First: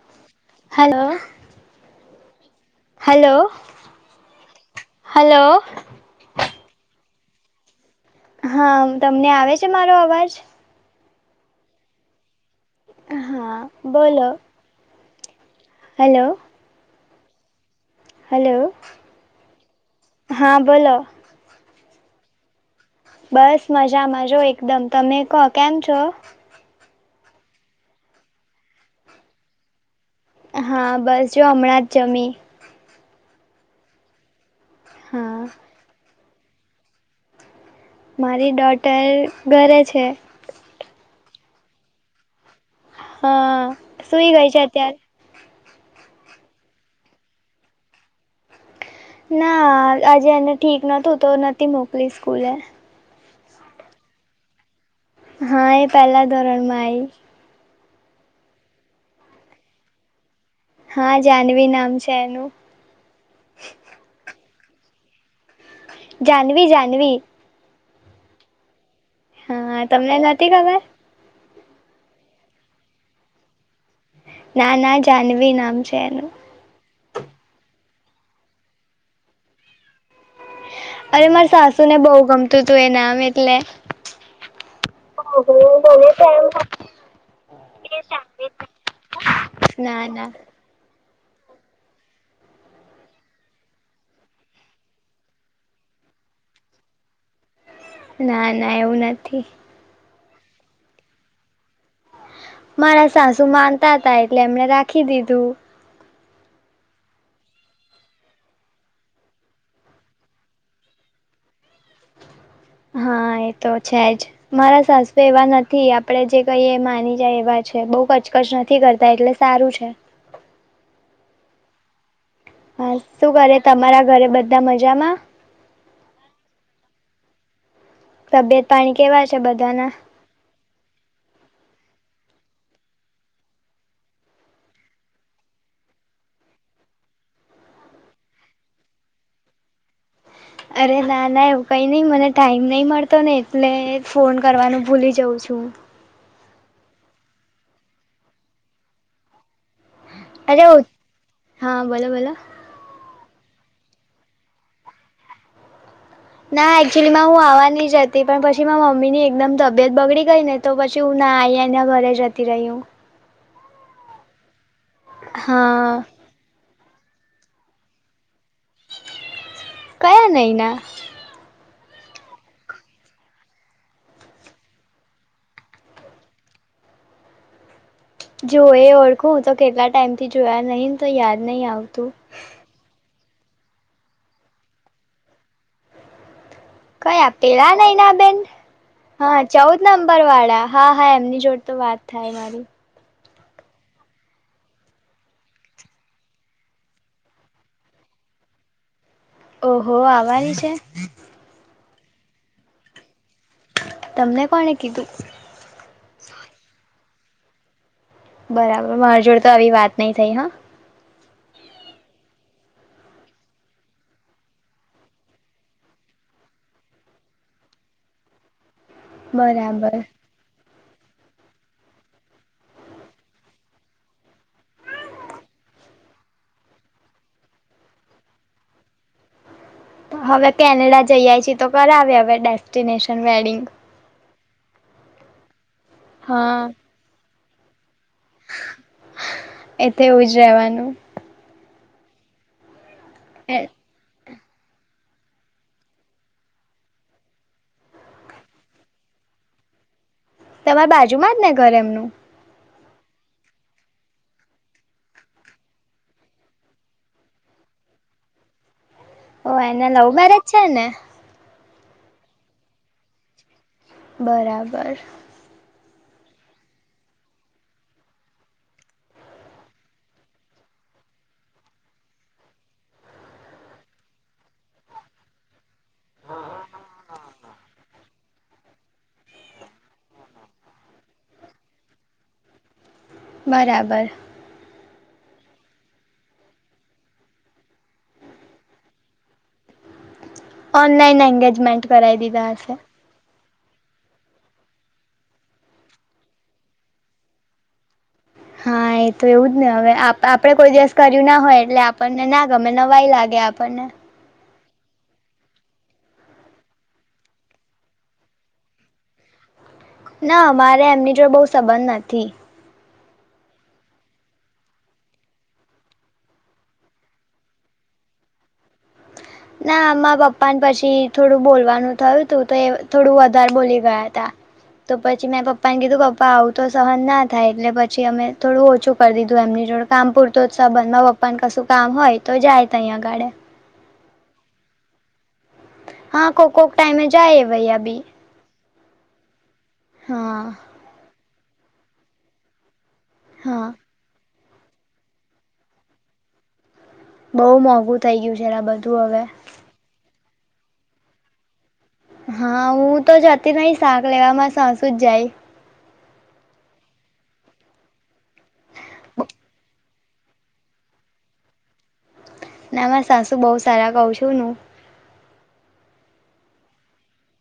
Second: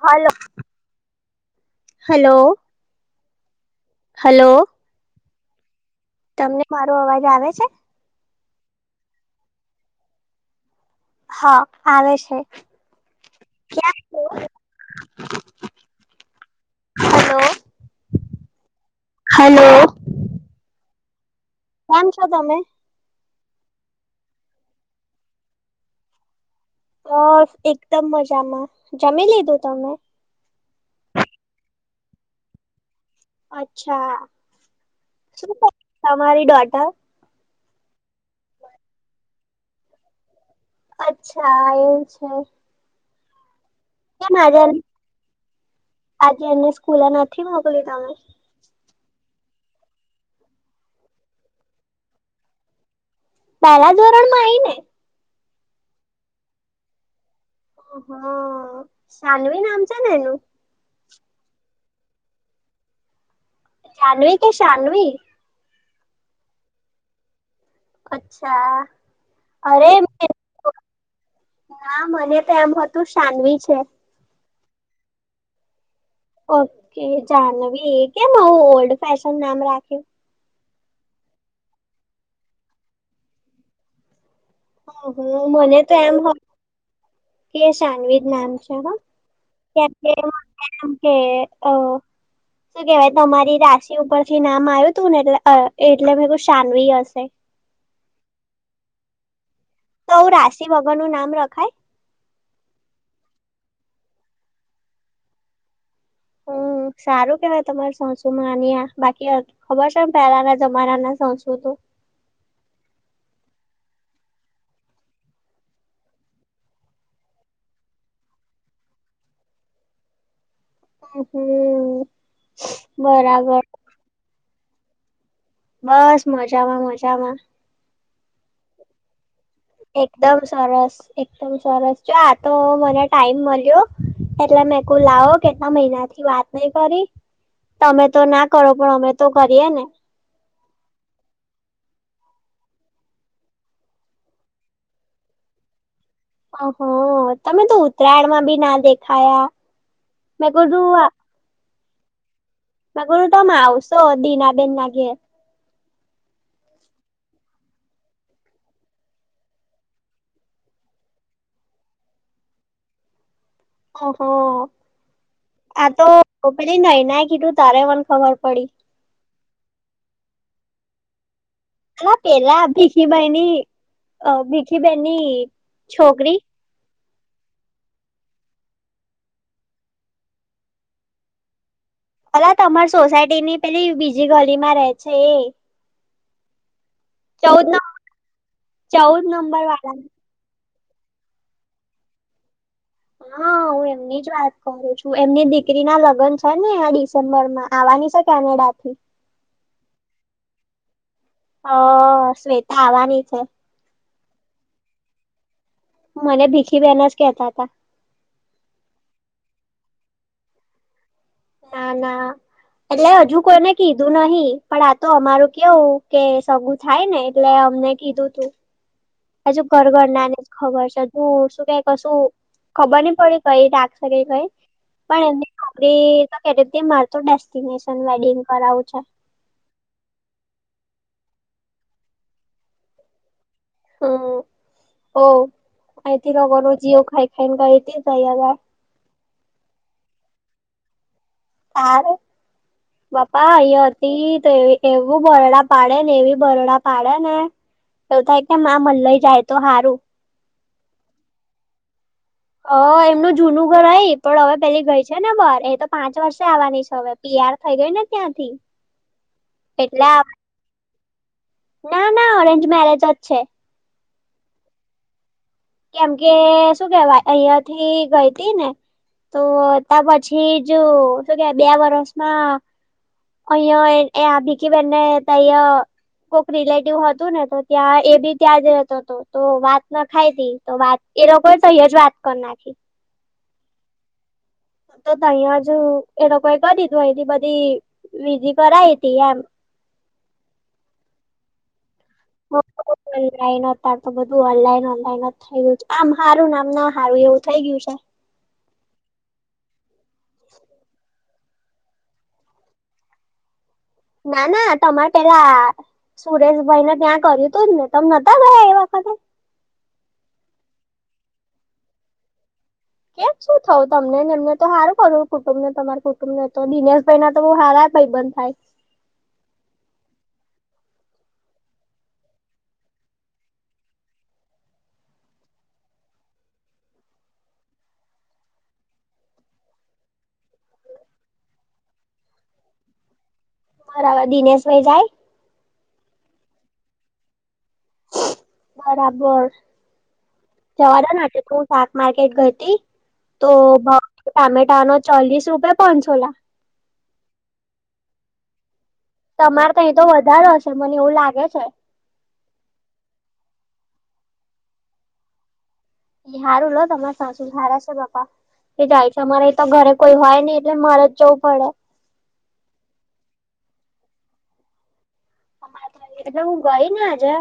હાલો hello hello. Hello. Hello. Hello. તમને મારો અવાજ આવે છે? હા. તમને આવે છે મારો અવાજ? હા આવે છે. હા ક્યાં છો બોલો [unintelligible] હલો. હલો. હેલો હલો હા બોલો. કેમ છો તમે? બસ મજામાં જો એકદમ. તમે કો કેમ છો? બસ એકદમ મજામાં. જમી લીધું તમે? હા બસ જો હમણાં જ જમી. અચ્છા. હા. શું કરે તમારી ડોટર? મારી ડોટર ઘરે છે. અચ્છા એવુ છે. હા સુઈ કેમ ગઈ છે આજે અત્યારે. આજે એમને સ્કૂલે નથી મોકલી તમે? ના આજે એને ઠીક નતું તો નથી મોકલી સ્કૂલે. પેલા ધોરણમાં આવીય ને હા એ પેલા ધોરણ માં આય હ સાનવી નામ છે એનુ હા જાહનવી નામ છે એનું જાનવી કે સાનવી જાનવી જાનવી અચ્છા હા અરે તમને નથી ખબર ના મને તો એમ હતું સાનવી છે ના ના જનવી નામ છે એનું કે જાનવી એ કેમ આવું ઓલ્ડ ફેશન નામ રાખ્યું અરે માર સાસુ ને બહુ ગમતું હતું એ નામ એટલે હ હ મને તો એમ કે સાનવીજ નામ છે કે ના હે ના હ શું કેવાય તમારી રાશિ ઉપરથી નામ આવ્યું હતું ને એલે એટલે મે સાનવી હશે ના ના એવું નથી તો રાશિ ભગવાન નું નામ રખાય મારા સાસુ માનતા હતાા એટલે એમને રાખી દીધું હ સારું કેવાય તમારી સાસુંમાંની બાકી ખબર છે પેલા ના જમારા ના સાસુ તો હા એ તો છે જ મારા સાસુ એવા નથી આપડે જે કહીએ માની જાય એવા જ બહ કચકચ નથી કરતા એટલે સારું છે હ હમ હા શું કરે બરાબર તમારા ઘરે બધા મજામાં બસ મજામાં મજામાં તબિયત પાણી કેવા છે બધાના એકદમ સરસ એકદમ સરસ છે આ તો મને ટાઈમ મળ્યો એટલે મેંકુ લાવો કે એલા મહિના થી વાત નહી કરી તમે તો ના કરો પણ અમે તો કરીએ ને અરે ના ના એવું કઈ નઈિ મને ટાઈમ નઈ મળતો ને એટલે ફોન કરવાનું ભૂલી જવ કઉ છું હ તમે તો ઉત્તરાયણમાં બી ના દેખાયા મેગડું અરે હા બોલો બોલો ગર તમે આવશો દીનાબેન નાગે ના એકચુલી માં હું આવવા નહી જતી પણ પછી મા મમ્મી ની એકદમ તબિયત બગડી ગઈ ને તો પછી હું ના આયાના ઘરે જતી રહ્યું ઓહ આ હા તો એટ ન ના કીધું તારે મને ખબર પડી કયા નૈના હલા પેલા ભીખીભાઈની અ ભીખી બેનની છોકરી જો એ ઓળખું તો કેટલા ટાઈમ થી જોયા નહીિને તો યાદ નહીિ આવ ભલા તમાર સોસાયટી ની પેલી બીજી ગલી માં રે છે એ કયા ચૌદ નં પેલા નૈ ના બેેન ચૌદ હા નંબર ચૌદ વાળા નંબર વાળા હા હા એમની જોડ તો વાત થાય મારી હા હું એમની જ વાત કરું છું એમની દીકરી ના લગ્ન છે ને આ ડિસેમ્બર માં આવવાની છે કેનેડા થી ઓહો આવવાની છે હ શ્વેતા આવવાની છે. તમને કોણે કીધું મને ભીખી બહેન જ કેતા હતા બરાબર મારી જોડે તો આવી વાત નઈ થઈ હા ના ના એટલે હજુ કોઈને કીધું નહી પણ આ તો અમારું કેવું કે સગું થાય ને એટલે અમને કીધું તું હજુ બરાબર ઘરગર નાને જ ખબર છે. તું શું કંઈ કશું ખબર નહી પડી કઈ રાત્રે ગઈ પણ એમની ખરી તો કેતી કે મારે તો ડેસ્ટિનેશન વેડિંગ કરાવું છે. હવે કેનેડા જઈ આવી છી તો કરાવે હવે ડેસ્ટિનેશન વેડિંગ હ હ એથી લોગોનુ હા જીઓ ખાઈ ખાયને ગયી તી ત્યામા એ તો એવું રહેવાનું તાર બાપા અહીંયા હતી તો એ એવું બરડા પાડે ને એવી બરડા પાડે ને એવું થાય કે ના મન લઈ જાય તો સારું તમારે બાજુમાં જ ને ઘર એમનું હ એમનું જૂનું ઘર હઈ પણ હવે પેલી ગઈ છે ને બાર એ તો પાંચ વર્ષે આવવાની છે હવે તીયાર થઈ ગઈને ત્યાંથી ઓ એને લવ એટલે મેરેજ છે ને ના ના ઓરેન્જ મેરેજ જ છે. બરાબર કેમ કે શું કેવાય અહિયાથી ગઈ તી ને તો ત્યા પછી જો શો કે બે વરષમાં અહીંયા એ આ ભીખી બેને તય કોક રિલેટિવ હતું ને તો ત્યાં એ બી ત્યાં જ રહેતો હતો તો વાત ના ખાયતી તો વાત એ લોકો સહી જ વાત કરી નાખી બરાબર તો તહીંયાજ એ લોકોએ કરી દીધું અહીથી બધી વિધિ કરાઈ તી એમ [unintelligible] ઓનલાઈન એંગેજમેન્ટ કરાય દીધા હશે તો ઓનલાઈન બધું ઓનલાઈન ઓનલાઈન જ થઈ ગય છે આમ હારું ને આમ ના હારું એવું થઇ ગયું છે. હા એ તો એવું જ ને હવે આપડે કોઈ દિવસ કરી ના હોય એટલે આપણને ના ગમે નવાઈ લાગે આપણને ના ના તમારે પેલા સુરેશભાઈ ને ત્યાં કર્યું તું જ ને તમ નતા ગયા એ વખતે [unintelligible] ના મારે એમની જોડે બો સંબંધ નથી. કેમ શું થવું તમનેને એમને તો સારું ખરું કુટુંબને તમારા કુટુંબ ને તો દિનેશભાઈ ના તો બો હારા ભાઈબંધ થાય [unintelligible] ના મારા પપ્પા ને પછી થોડું બોલવાનું થયું તું તો એ થોડું વધારે બોલી ગયા તા તો પછી મેં પપ્પા ને કીધું પપ્પા આવું તો સહન ના થાય એટલે પછી અમે થોડું ઓછું કરી દીધું એમની જોડ કામ પૂરતો જ સાબંધ માં પપ્પાને કશું કામ હોય તો જાય તહીંય અગાડે મારા દિનેશભાઈ જાય હા કોકોક ટાઈમે જાય ભાઈયા બી બરાબર હા જવાદો નથી તું શાક માર્કેટ ગયતી તો હા ટામેટા નો ચોલીસ રૂપે પચોલા બહુ મોંઘું થઇ ગયું છે એરા બધ તમારે તંય તો વધારો હશે મને એવું લાગે છે. હા હું તો જતી નહિ શાક લેવામાં સાસું જ જાય હારું લો તમારે સાસું સારા છે પાપા કે જાય છે અમારે તો ઘરે કોઈ હોય નઈ એટલે મારે જ જવું પડે ના અમા સાસુ બહ સારા કઉ છું નું એટલે હું ગઈ ને આજે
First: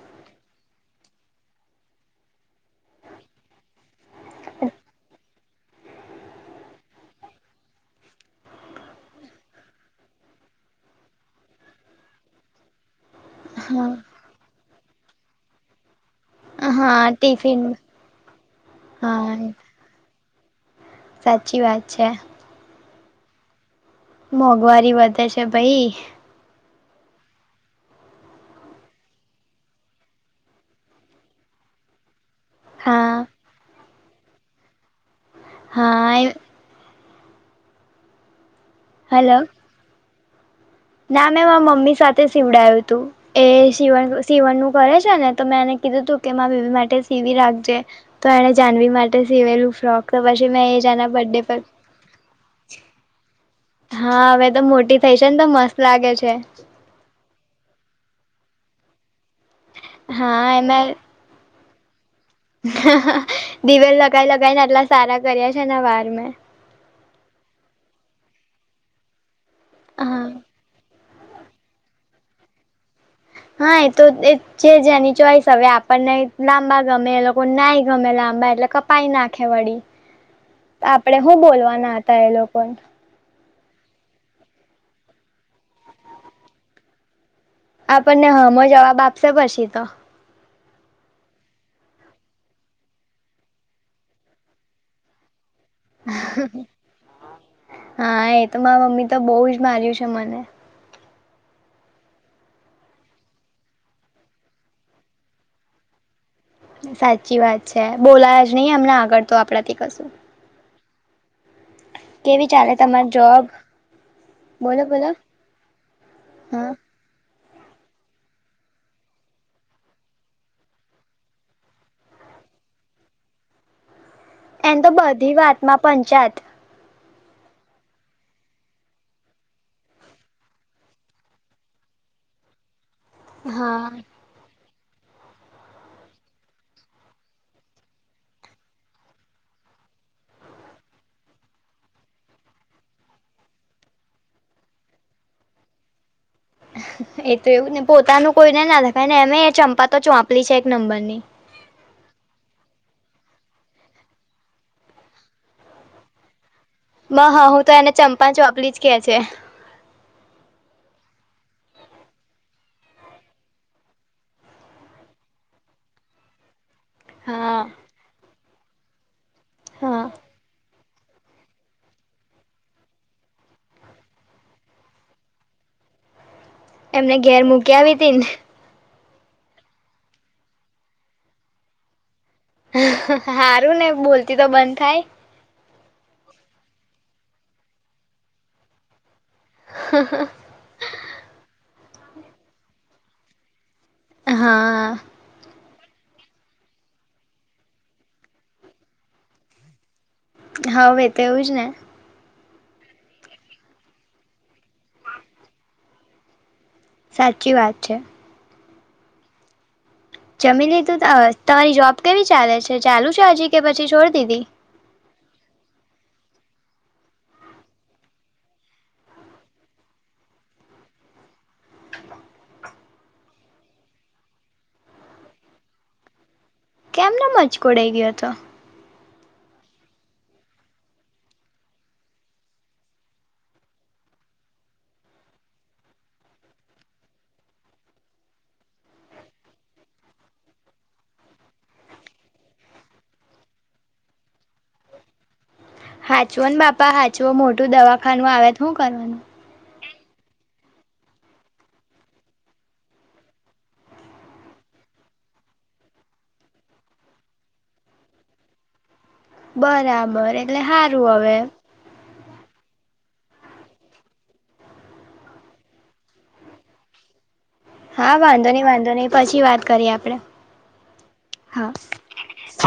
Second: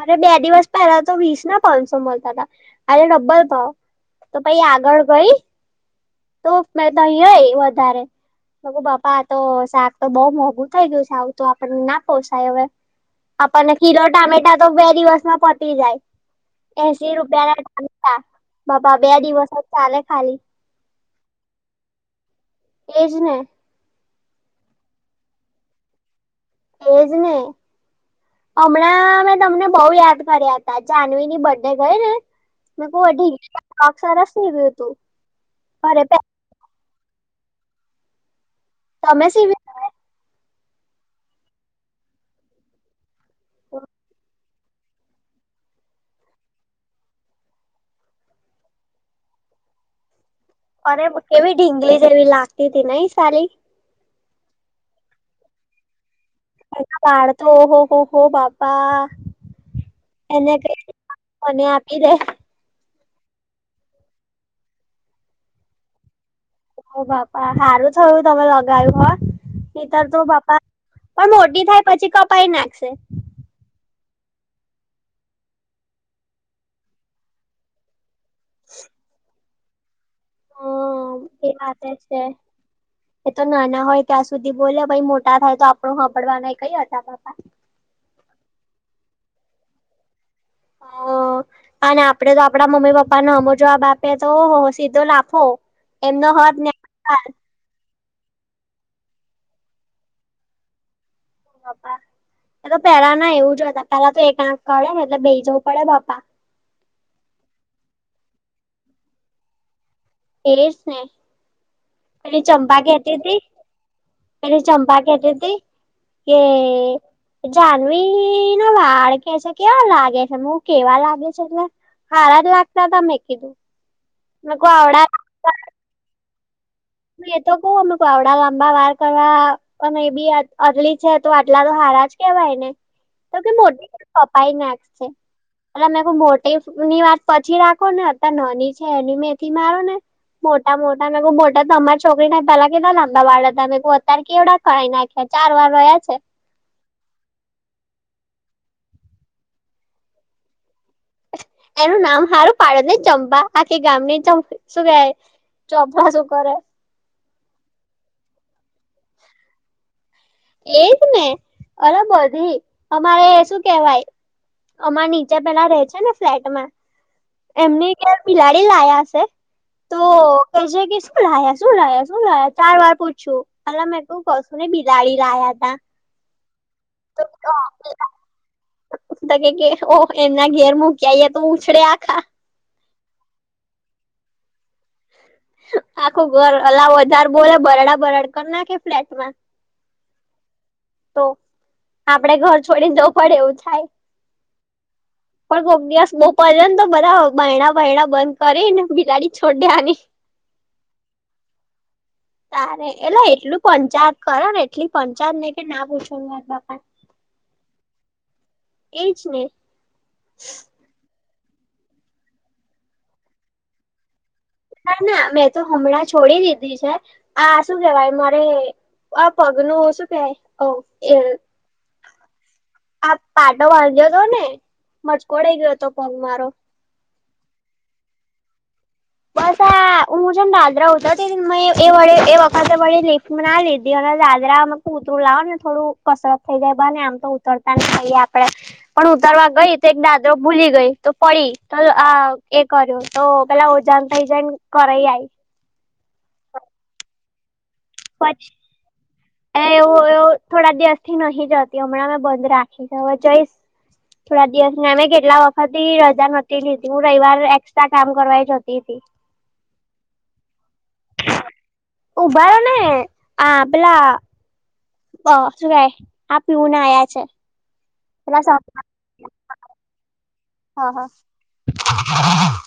અરે બે દિવસ પહેલા તો વીસ ના પાંચસો મળતા હતા અનેરે ડબ્બલ ભાવ તો પાઈ આગળ ગઈ તો નહીય વધારે બગુ બાપા તો શાક તો બઉુ મોંઘું થઇ ગયું છે આવું તો આપણને ના પોસાય હવે આપણને કિલો હા ટામેટા તો બે દિવસમાં પતી જાય હા એસી રૂપિયા ટિફિન નામે બાપા બે હા દિવસ જ ચાલે ખાલી સાચી વાત છે એજ ને મોંઘવારી વધે છે ભાઈ એજ ને હમણાં મેં તમને બહ યાદ કર્યા હતા જહવીની બર્ડે ગઈ ને મે ક હા અઢી પાક સરસ ઈ ગયું તું હા તમે હલો સી ના મેં મારા મમ્મી સાથે સીવડાયું હતું એ સ સીવણનું કરે છે ને તો મેં એને કીધું તું કે મા બેબી માટે સીવી રાખજે તો એને જાહનવી માટે સીવેલું ફ્રોક તો પછી મેં એ જ અરે એના બર્થડે કેવી પર ઢીંગલી જેવી લાગતી હતી નઈ સાલી હા હવે તો મોટી થઈ છે ને તો મસ્ત લાગે છે. [unintelligible] હો હો બાપા હા એને ક એમાં મને આપી દે દિવેલ લગાઈ લગાઈ ને આટલા સારા કર્યા છે એના વાર મેં ઓ બાપા સારું થયું તમે લગાવું હો નતર તો હા બાપા પણ મોટી થાય પછી કપાઈ નાખશે. હા એ તો એ જે જેની ચોઈસ હવે આપણને લાંબા ગમે એ લોકો ના ગમે- એટલે કપાઈ નાખે વળી આપણેે હું એ વાત બોલવાના જ છે હતા એ લોકો એ તો નાના હોય ત્યાં સુધી બોલે ભાઈ મોટા થાય તો આપણું હાભડવાનાય કઈ હતા બાપા આપણને હામો જવાબ આપશે પછી તો હા અને આપડે તો આપડા મમ્મી પપ્પાને હામો જવાબ આપીએ તો ઓહો સીધો લાફો એમનો [unintelligible] હા એ તો મારા મમ્મી તો બહુ જ માર્યું છે મને [inaudible] એ તો પેલા ના એવું જ હતા પેલા તો એક આંખ કાડેને એટલે બેહી જવું પડે બાપા સાચી વાત છે બોલાય જ નહી અમને આગળ તો આપડા થી કશું એજ ને પેલી કેવી ચાલે ચંપા તમારી કેહતી હતી જોબ પેલી બોલો ચંપા બોલો કેતી હતી કે હા જાનવી નો વાળ કે છે કેવા લાગે છે [unintelligible] કેવા લાગે છે એટલે હારા જ લાગતા તા મે કીધું મેં કુ એને તો આવડા બધી વાતમાં પંચાત એતો કવ અમુ આવડા લાંબા વાર કરવા અને એ બી અટલી છે તો આટલા તો હારા જ કેવાયને તો કે મોટી હા કપાઈ નાખશે અલા મેં કીધું મોટી ની વાત પછી રાખો ને અતારે નાની છે એની મેથી મારો ને મોટા મોટા મેં [unintelligible] તો અમારી છોકરીને પેલા કેટલા લાંબા વાળ હતા મેં કીધું અત્યારે કેવડા કરાઈ નાખ્યા ચાર વાર રહ્યા છે એ તો એવું ને પોતાનું કોઈ ને નાખાયને એમે ચંપા તો ચોંપલી છે નંબરની એનું નામ સારું પાડેને ચંપા આખી ગામ ની પ [unintelligible] શું કરે માર હાહુ તો એને ચંપા ચોપલી જ કે છે, એજ ને અલા બધી અમારે શું કેવાય? અમાર નીચે પેલા રહે છે ને ફ્લેટમાં હા એમને ઘેર બિલાડી લાયા હશે તો હા કે છેકે શું લાયા શું લાયા શું લાયા ચાર વાર પૂછયું અલા મેં કઉ કશું નઈ લાબિલાડી લાયાતા. એમને ઘેર મૂકયા વીતી ને [inaudible] હારું ને બોલતી તો બંધ થાય આખું ઘર અલા વધાર બોલે બરાડા બરાડ કર નાખે ફ્લેટ માં હ હ તો આપડે ઘર છોડી જવું પડે એવું થાય. હા પકો તો બધા બય ણા બહેણા બંધ કરી ને બિલાડી છોડેની હોવ એતો એવું જ ને તારે એટલે એટલું પંચાયત કરો ને એટલી પંચાયત ને કે ના પૂછવાનું વાત બાપા સાચી વાત છે. એજ ને જમી લીધું ત તમારી જોબ કેવી ચાલે છે ચાલુ છે હજી કે પછી છોડ દીધી ના ના મેં તો હમણાં છોડી દીધી છે આ શું કેવાય મારે આ પગનું શું કેવાય અવ એ આ પાટો બાંધ્યો હતો ને મજકોડાઈ ગયો હતો પગ મારો એમનો મજકોડાઈ ગયો હતો બસ આ આ હું જેમ દાદરા ઉતરતી હતી ને મેં એ વડે એ વખતે વડે લિફ્ટમાં ના લીધી અને દાદરા ઉતરું લાવોને થોડું કસરત થઈ જાય બને આમ તો ઉતરતા થઈએ આપડે પણ ઉતરવા ગઈ તો એક દાદરો ભૂલી ગઈ તો પડી તો આ એ કર્યો તો પેલા જેમ તઈ જઈને કરાય આઈ હાંચવોને બાપા હાંચવો મોટું દવાખાનું પછી આવે તો શું કરવાનું એવું એવું એવ થોડા દિવસથી નહી જતી હમણાં મેં બંધ રાખી છે હવે જઈસ થોડા દિવસને અમે કેટલા વખતથી રજા નથી લીધી હું રવિવાર એકસ્ટ્રા કામ કરવા જતી હતી. બરાબર એટલે સારું હવે ઉભા રહો ને આ પેલા અ શું કેય આ પીયુન આયા છે. હા વાંધો પેલા ની વાંધો નય પછી વાત કરીએ આપડે હા હા